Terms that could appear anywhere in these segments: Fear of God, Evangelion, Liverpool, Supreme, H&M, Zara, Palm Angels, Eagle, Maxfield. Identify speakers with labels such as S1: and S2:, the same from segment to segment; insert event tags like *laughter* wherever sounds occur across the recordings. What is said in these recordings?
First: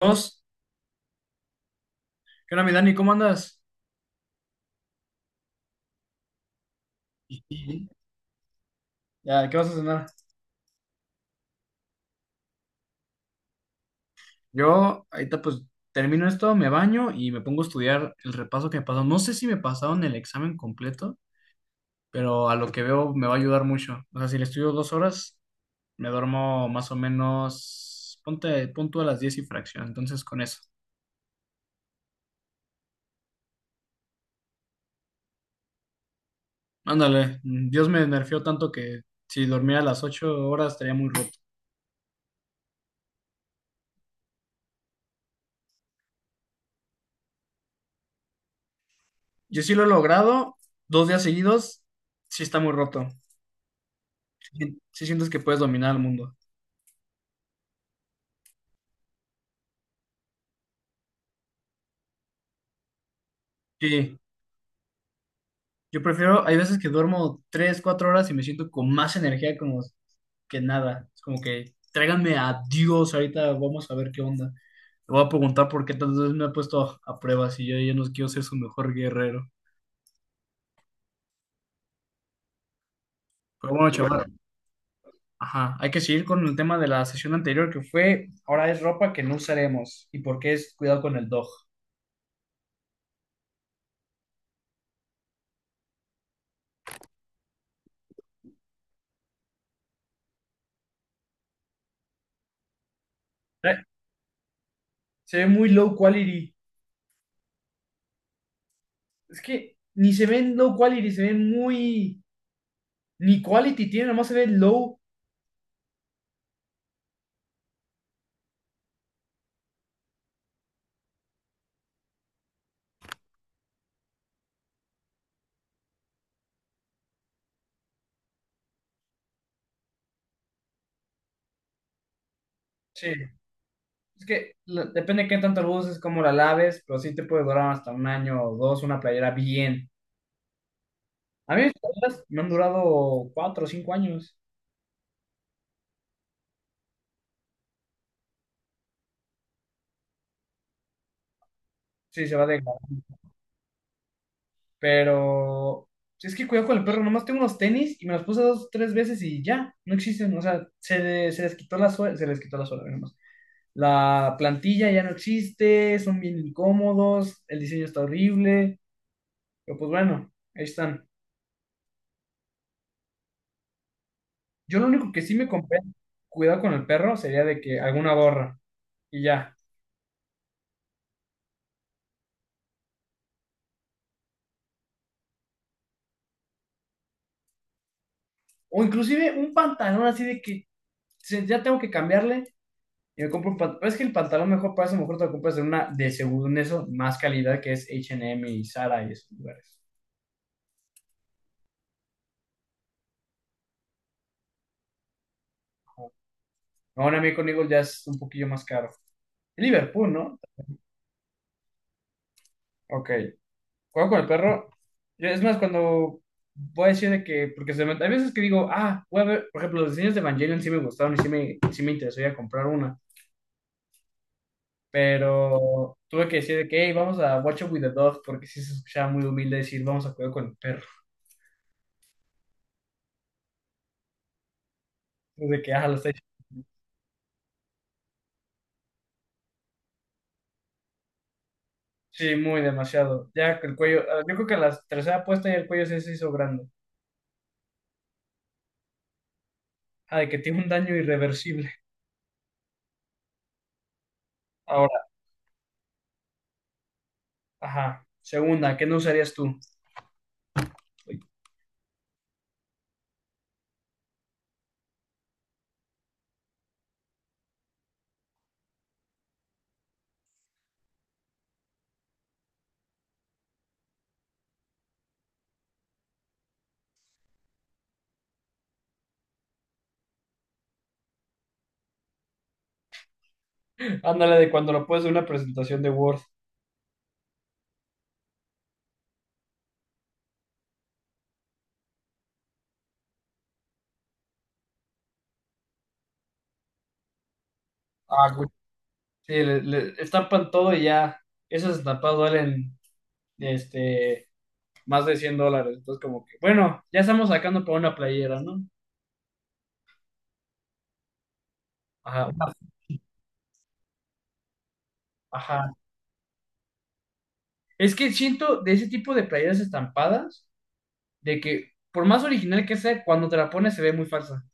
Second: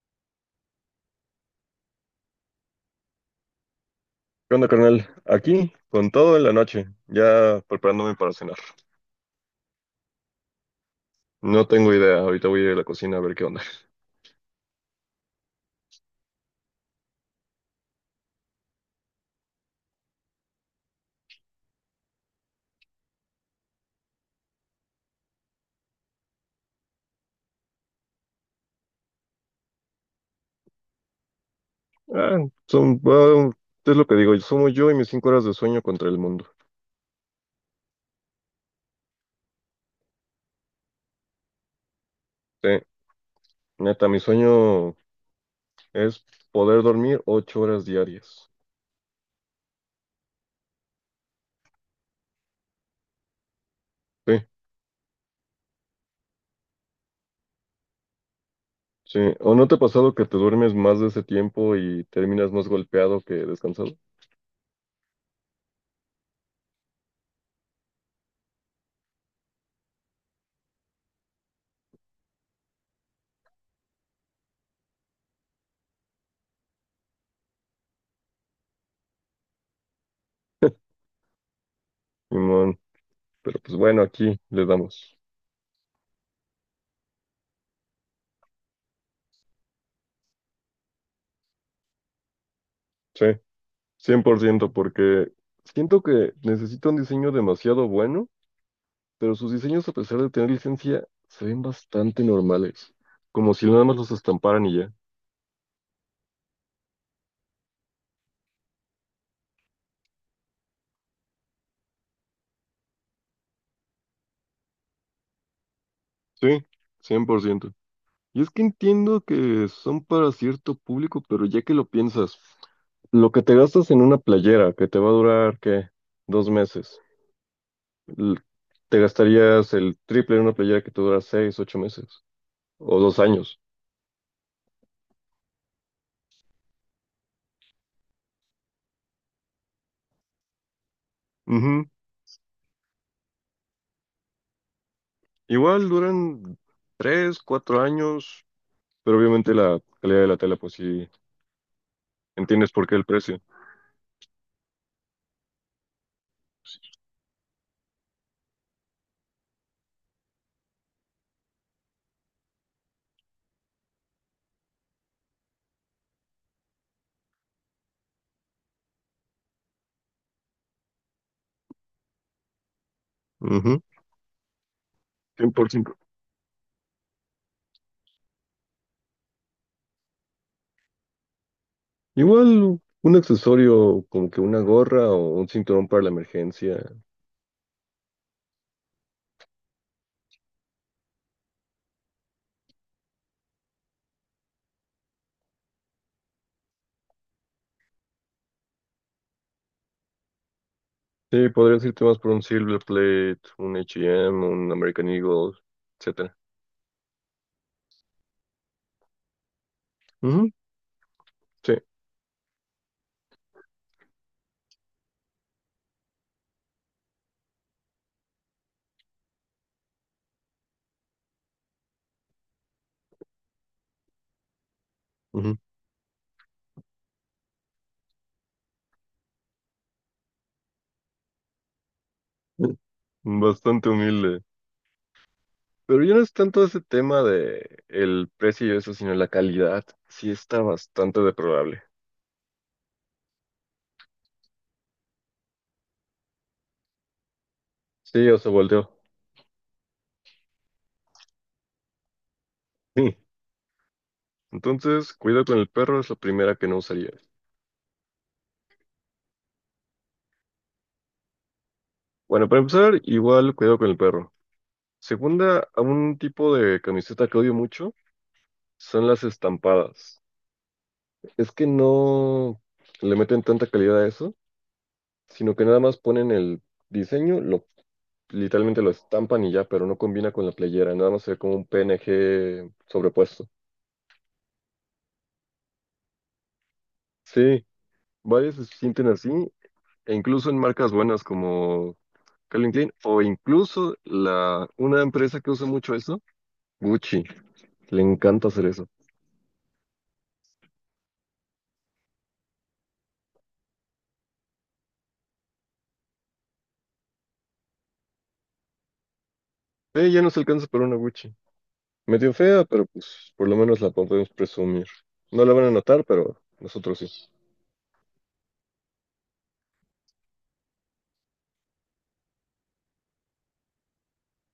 S1: Dos. ¿Qué onda, mi Dani? ¿Cómo andas?
S2: ¿Qué onda, carnal? Aquí, con todo en la noche, ya
S1: Sí,
S2: preparándome para cenar.
S1: ya, ¿qué vas a cenar?
S2: No tengo idea, ahorita voy a ir a la cocina a ver qué onda.
S1: Yo ahorita pues termino esto, me baño y me pongo a estudiar el repaso que me pasó. No sé si me pasaron el examen completo, pero a lo que veo me va a ayudar mucho. O sea, si le estudio 2 horas, me duermo más o menos, ponte, punto a las diez y fracción. Entonces con eso.
S2: Ah, son, es lo que digo, somos yo y mis 5 horas de sueño contra el mundo.
S1: Ándale, Dios me nerfeó tanto que si dormía a las 8 horas estaría muy roto.
S2: Sí, neta, mi sueño es poder dormir 8 horas diarias.
S1: Yo sí lo he logrado, 2 días seguidos, sí está muy roto.
S2: Sí,
S1: Sí sientes que puedes dominar el mundo.
S2: sí. ¿O no te ha pasado que te duermes más de ese tiempo y terminas más golpeado que descansado?
S1: Sí, yo prefiero, hay veces que duermo 3, 4 horas y me siento con más energía como que nada. Es como que tráiganme a Dios, ahorita vamos a ver qué onda. Le voy a preguntar por qué tantas veces me ha puesto a prueba si yo ya no quiero ser su mejor guerrero.
S2: Simón, pero
S1: Pero
S2: pues
S1: bueno,
S2: bueno,
S1: chaval,
S2: aquí le damos.
S1: ajá, hay que seguir con el tema de la sesión anterior que fue, ahora es ropa que no usaremos y por qué es cuidado con el dog.
S2: Sí, 100%, porque siento que necesito un diseño demasiado bueno, pero sus diseños, a pesar de tener licencia, se ven bastante normales, como si
S1: Eh,
S2: nada más los estamparan y ya.
S1: Se ve muy low quality. Es que ni se ven low quality, se ven muy... Ni quality tiene, nomás se ve low.
S2: Sí, 100%. Y es que entiendo que son para cierto público, pero ya que lo piensas, lo que te gastas en una playera que te va a durar, ¿qué? Dos meses. l- Te gastarías el triple en una playera que te dura 6, 8 meses o
S1: Sí.
S2: 2 años.
S1: Es que depende de qué tanto lo uses, cómo la laves, pero sí te puede durar hasta un año o dos una playera bien. A mí mis
S2: Ujú.
S1: playeras me han durado 4 o 5 años.
S2: Igual duran 3, 4 años, pero obviamente la calidad de la tela, pues sí,
S1: Sí, se va
S2: entiendes por qué
S1: degradando.
S2: el precio.
S1: Pero sí, es que cuidado con el perro, nomás tengo unos tenis y me los puse 2, 3 veces y ya, no existen. O sea, se les quitó la suela, se les quitó la suela, nomás. La plantilla ya no existe, son bien incómodos, el diseño está horrible, pero pues bueno, ahí están.
S2: Ujú.
S1: Yo lo único que sí me compré,
S2: 100%.
S1: cuidado con el perro, sería de que alguna gorra y ya.
S2: Igual un accesorio como que una gorra o un cinturón para la emergencia.
S1: O inclusive un pantalón así de que ya tengo que cambiarle y me compro un pantalón. Es que el pantalón mejor para eso, mejor te lo compras en una de según eso, más calidad que es H&M y Zara y esos lugares.
S2: Sí, podrías irte más por un Silver Plate, un H&M, un American Eagle, etcétera.
S1: Ahora a mí con Eagle ya es un poquillo más caro. Liverpool, ¿no?
S2: Ujú, sí,
S1: Ok. Juego con el perro. Yo, es más, cuando voy a decir de que, porque hay veces que digo, ah, voy a ver, por ejemplo, los diseños de Evangelion sí me gustaron y sí sí me interesó ir a comprar una.
S2: ujú.
S1: Pero tuve que decir de que, hey, vamos a Watch Up with the Dog, porque sí se escuchaba muy humilde decir, vamos a cuidar con el perro.
S2: *laughs* Bastante humilde.
S1: De que, ah, lo
S2: Pero
S1: está
S2: ya no
S1: hecho.
S2: es tanto ese tema de el precio y eso, sino la calidad. Sí, está bastante deplorable.
S1: Sí, muy demasiado. Ya que el cuello, ah, yo creo que la tercera puesta y el cuello sí se hizo grande.
S2: Sí, o se volteó.
S1: Ah, de que tiene un daño irreversible.
S2: Sí.
S1: Ahora,
S2: Entonces, cuidado con el perro es la primera que no usaría.
S1: ajá. Segunda, ¿qué no usarías tú? *laughs*
S2: Bueno, para empezar, igual cuidado con el perro. Segunda, a un tipo de camiseta que odio mucho son las estampadas. Es que no le meten tanta calidad a eso, sino que nada más ponen el diseño, lo literalmente lo estampan y ya, pero no combina con la playera, nada más se ve como un PNG sobrepuesto.
S1: Ándale de cuando lo puedes de una presentación de Word.
S2: Sí, varias se sienten así, e incluso en marcas buenas como Calvin Klein, o una empresa que usa mucho eso, Gucci, le
S1: Ah, güey.
S2: encanta hacer eso.
S1: Sí, le estampan todo y ya. Esas estampadas duelen este, más de $100. Entonces, como que, bueno, ya estamos sacando para una playera, ¿no?
S2: Ya no se alcanza para una Gucci.
S1: Ajá.
S2: Medio fea, pero pues por lo menos la podemos presumir. No la van a
S1: Ajá.
S2: notar, pero nosotros sí.
S1: Es que siento de ese tipo de playeras estampadas, de que por más original que sea, cuando te la pones se ve muy falsa.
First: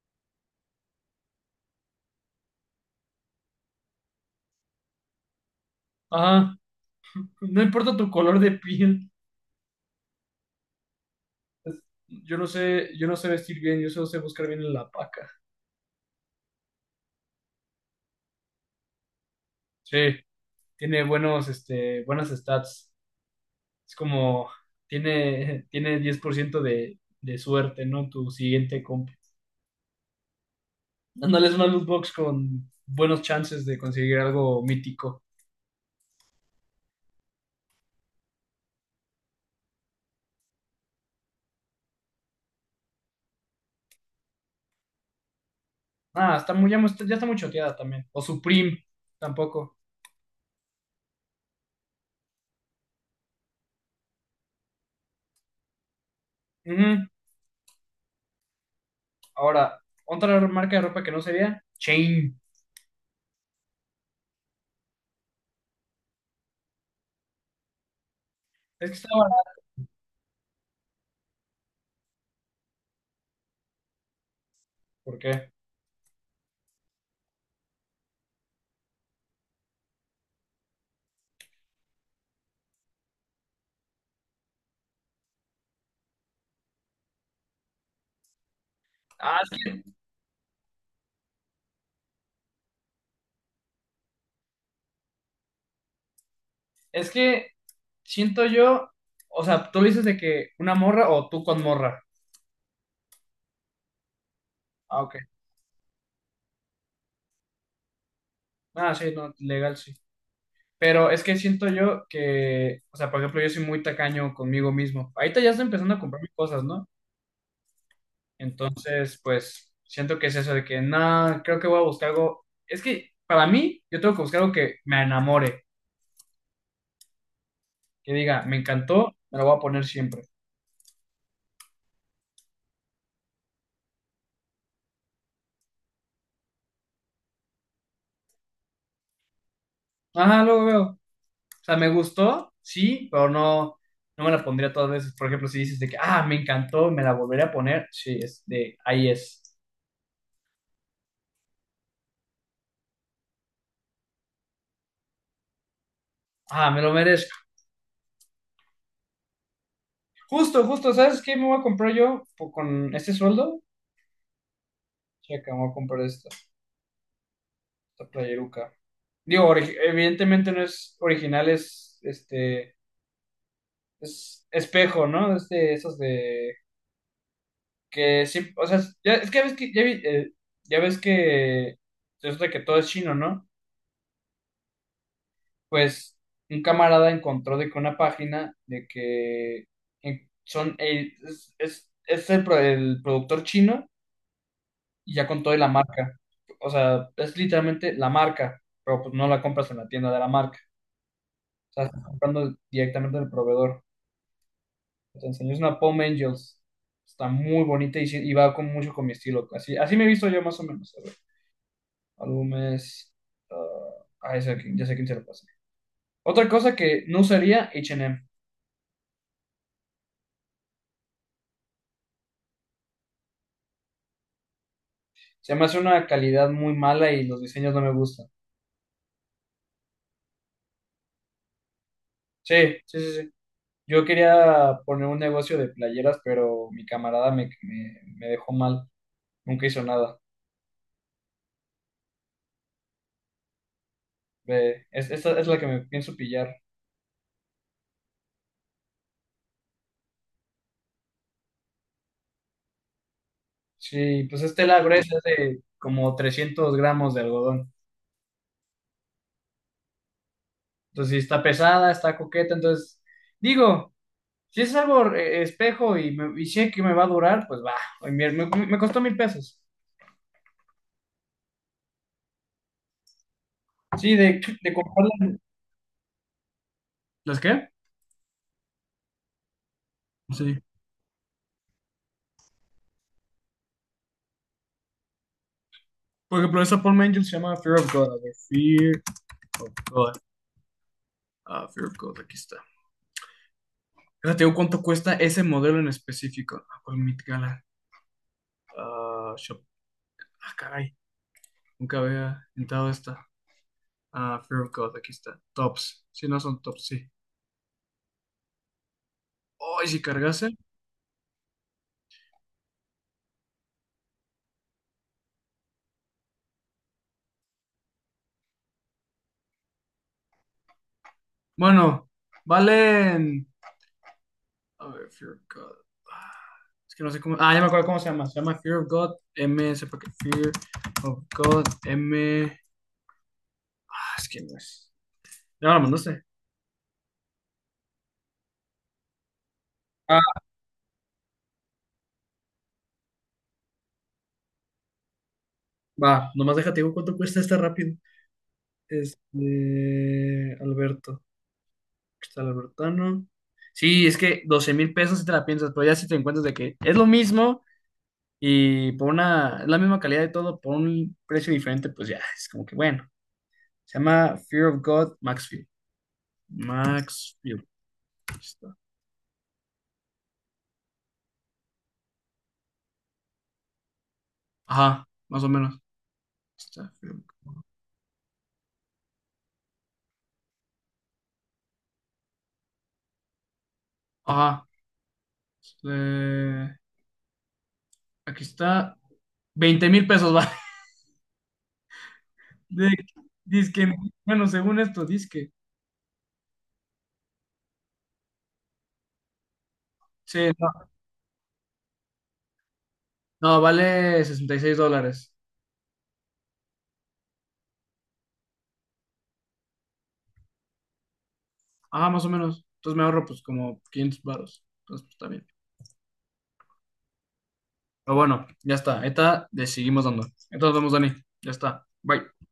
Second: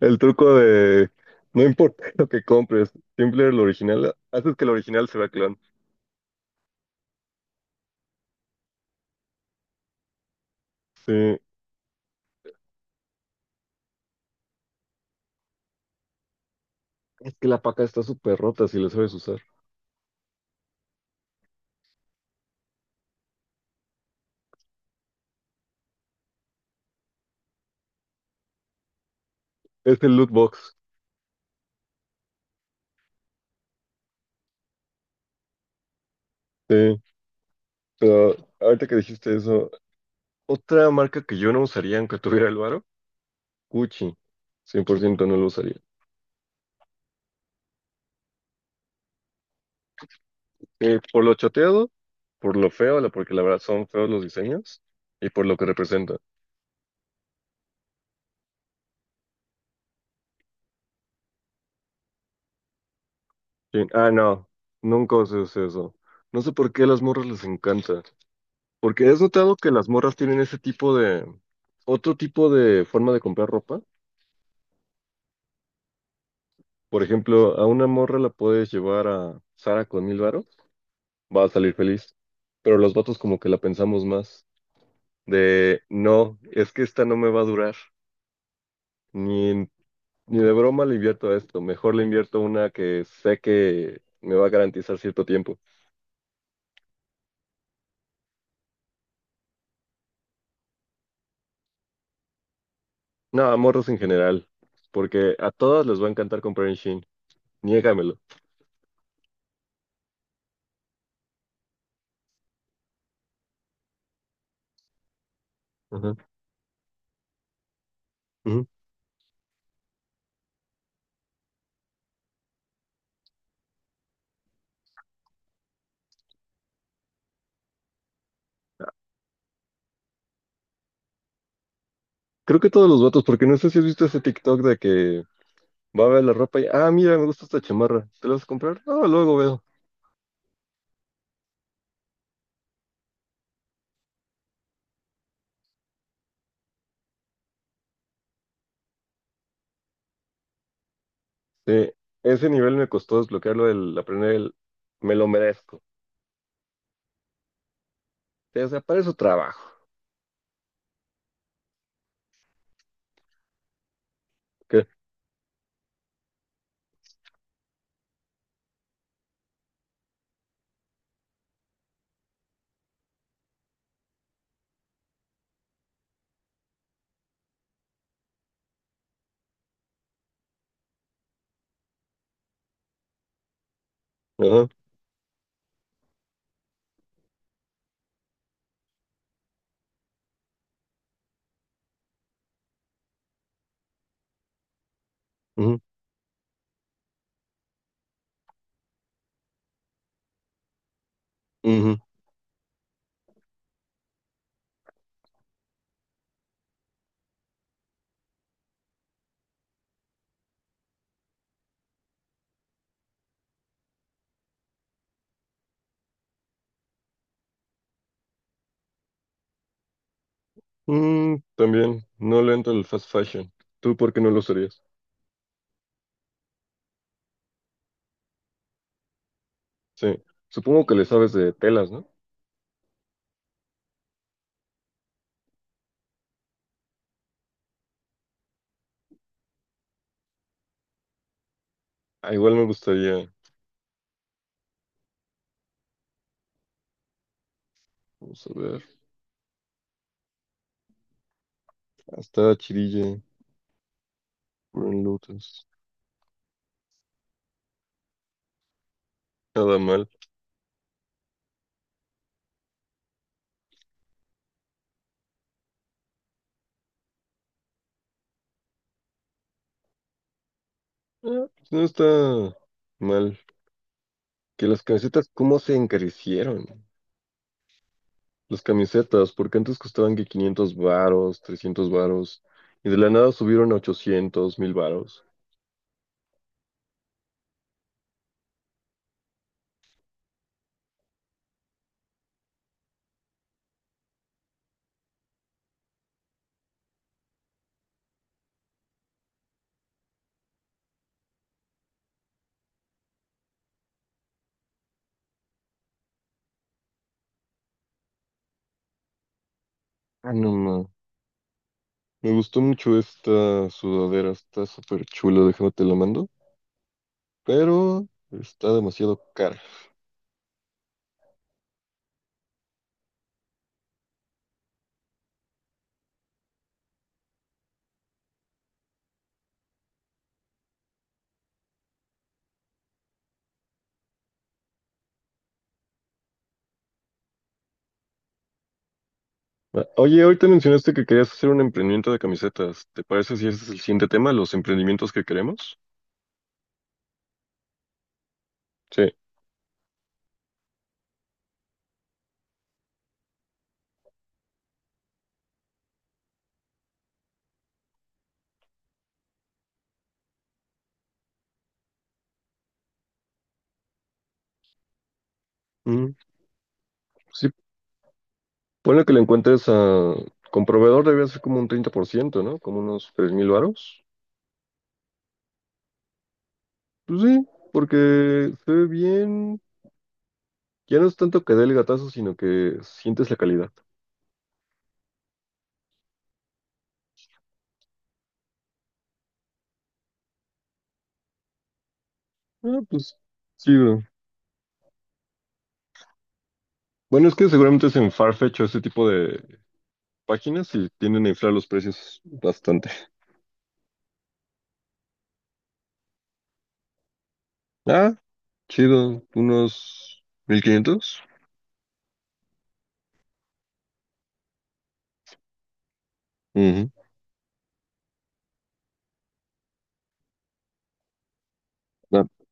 S2: El truco de no importa *laughs* lo que compres, siempre el original, haces que el original se vea clon.
S1: Ajá. *laughs* No importa tu color de piel.
S2: Sí,
S1: Yo no sé vestir bien, yo solo sé buscar bien en la paca.
S2: es que la paca está súper rota si la sabes usar.
S1: Sí, tiene buenos, este, buenas stats. Es como, tiene 10% de suerte, ¿no? Tu siguiente compra.
S2: Es el loot box.
S1: Dándole una loot box con buenos chances de conseguir algo mítico.
S2: Sí, pero ahorita que dijiste eso, otra marca que yo no usaría aunque tuviera el varo, Gucci. 100% no lo usaría.
S1: Ah, está muy, ya, ya está muy choteada también. O Supreme, tampoco.
S2: Sí, por lo choteado, por lo feo, porque la verdad son feos los diseños y por lo que representa.
S1: Ujú. Ahora, otra marca de ropa que no sería Chain.
S2: Sí. Ah, no, nunca usé eso. No sé por qué a las morras les encanta.
S1: Es que
S2: Porque
S1: está
S2: has notado
S1: barato.
S2: que las morras tienen ese tipo de, otro tipo de forma de comprar ropa.
S1: ¿Por qué?
S2: Por ejemplo, a una morra la puedes llevar a Sara con 1000 varos, va a salir feliz. Pero los vatos como que la pensamos más. De, no, es que esta no me va a durar.
S1: Ah,
S2: Ni, en- ni de broma le invierto a esto. Mejor le invierto a una que sé que me va a garantizar cierto tiempo.
S1: es que siento yo, o sea, tú dices de que una morra o tú con morra.
S2: No, a morros en general,
S1: Ah, ok.
S2: porque a todos les va a encantar comprar en Shein, niégamelo.
S1: Ah, sí, no, legal, sí. Pero es que siento yo que, o sea, por ejemplo, yo soy muy tacaño conmigo mismo. Ahorita ya estoy empezando a
S2: Ajá,
S1: comprarme cosas, ¿no?
S2: ujú.
S1: Entonces, pues, siento que es eso de que, nada, creo que voy a buscar algo. Es que, para mí, yo tengo que buscar algo que me enamore, que diga, me encantó, me lo voy a poner siempre.
S2: Creo que todos los vatos, porque no sé si has visto ese TikTok de que va a ver la ropa y, ah, mira, me gusta esta chamarra, ¿te la vas a comprar? Ah, luego veo.
S1: Ajá, luego veo. O sea, me gustó, sí, pero no, no me la pondría todas veces. Por ejemplo, si dices de que, ah, me encantó, me la volveré a poner, sí, es de, ahí es.
S2: Sí, ese nivel me costó desbloquearlo, el aprender me lo merezco.
S1: Ah, me lo merezco.
S2: Sí, o sea, para eso trabajo.
S1: Justo, justo, ¿sabes qué me voy a comprar yo po- con este sueldo?
S2: ¿Qué?
S1: Checa, me voy a comprar esta playeruca. Digo, ori- evidentemente no es original, es, este, es espejo, ¿no? Este, esos de, que sí, o sea, ya, es que ya ves que, ya, ya ves que, resulta que todo es chino, ¿no?
S2: Ajá,
S1: Pues un camarada encontró de que una página de que en- son el- es el, el productor chino y ya con toda la
S2: ujú,
S1: marca. O sea, es literalmente la marca, pero pues no la compras en la tienda de la marca. O sea,
S2: ujú.
S1: estás comprando directamente del proveedor. Te enseño, es una Palm Angels. Está muy bonita y, y va con mucho con mi estilo. Así, así me he visto yo más o menos. A ver, álbumes. Ah, ah, ese aquí, ya sé quién se lo pasa. Otra cosa que no usaría, H&M.
S2: Mm, también, no le entro el fast fashion. ¿Tú por qué no lo usarías?
S1: Se me hace una calidad muy mala y los diseños no me gustan.
S2: Sí, supongo que le sabes de telas, ¿no?
S1: Sí, sí, sí, sí. Yo quería poner un negocio de playeras, pero mi camarada me dejó mal. Nunca hizo nada.
S2: Ah, igual me gustaría,
S1: Ve, es, esta es la que me pienso pillar.
S2: vamos a ver. Hasta Chirille,
S1: Sí, pues es tela
S2: Burn
S1: gruesa es de
S2: Lotus.
S1: como 300 gramos de algodón.
S2: Nada mal.
S1: Entonces, sí, está pesada, está coqueta. Entonces, digo, si es algo espejo y, me, y sé que me va a durar, pues va. Me costó 1,000 pesos.
S2: Ah, pues no está mal.
S1: Sí,
S2: Que
S1: de
S2: las camisetas,
S1: comprarla.
S2: ¿cómo se encarecieron?
S1: ¿Las qué?
S2: Las camisetas, porque antes costaban que
S1: Sí.
S2: 500 varos, 300 varos, y de la nada subieron a 800, 1000 varos.
S1: Por ejemplo, esa Paul Angel se llama Fear of God. A ver, Fear of God. Ah, Fear of God, aquí está. Ahora ¿te digo cuánto cuesta ese modelo en específico. Ah, ¿cuál Met Gala? Ah, shop. Ah, caray. Nunca había entrado esta. Ah, Fear of God, aquí está. Tops. Si no son tops, sí. Oh, ¿y si
S2: Ah, no,
S1: cargase?
S2: no. Me gustó mucho esta sudadera, está súper chula, déjame te la mando, pero está demasiado cara.
S1: Bueno, valen. A ver, Fear of God. Ah, es que no sé cómo. Ah, ya me acuerdo cómo se llama. Se llama Fear of God M. Sepa que Fear of God M. Ah, es que no es. ¿Ya me la mandaste?
S2: Ah, oye, ahorita mencionaste que querías hacer un emprendimiento de camisetas. ¿Te parece si ese es el siguiente tema, los emprendimientos que queremos?
S1: Va, nomás déjate digo cuánto cuesta esta rápido.
S2: Sí.
S1: Este, Alberto. Aquí está el Albertano. Sí, es que 12,000 pesos si te la piensas, pero ya si te encuentras de que es lo mismo y por una, es la misma calidad de todo, por un precio diferente, pues ya, es como que bueno. Se llama Fear of God Maxfield.
S2: Sí,
S1: Maxfield. Aquí está.
S2: ponle que le encuentres a... Con proveedor debía ser como un 30%, ¿no? Como unos 3000 varos.
S1: Ajá, más o menos. Aquí está, Fear
S2: Pues
S1: of God.
S2: sí, porque se ve bien. Ya no es tanto que dé el gatazo, sino que sientes la calidad.
S1: Ajá. Eh, aquí está. 20,000 pesos, va. *laughs*
S2: Ah,
S1: De,
S2: pues sí,
S1: dizque,
S2: bro.
S1: bueno, según esto, dizque.
S2: Bueno, es que seguramente es en Farfetch o ese tipo de
S1: Sí,
S2: páginas
S1: no,
S2: y tienden a inflar los precios bastante.
S1: no, vale $66.
S2: Ah, chido. Unos 1.500.
S1: Ah, más o menos. Entonces me ahorro pues como 500 baros. Entonces pues, está bien.
S2: Ujú.
S1: Pero bueno, ya está. Esta le seguimos dando. Entonces nos vemos, Dani. Ya está. Bye.
S2: Ah.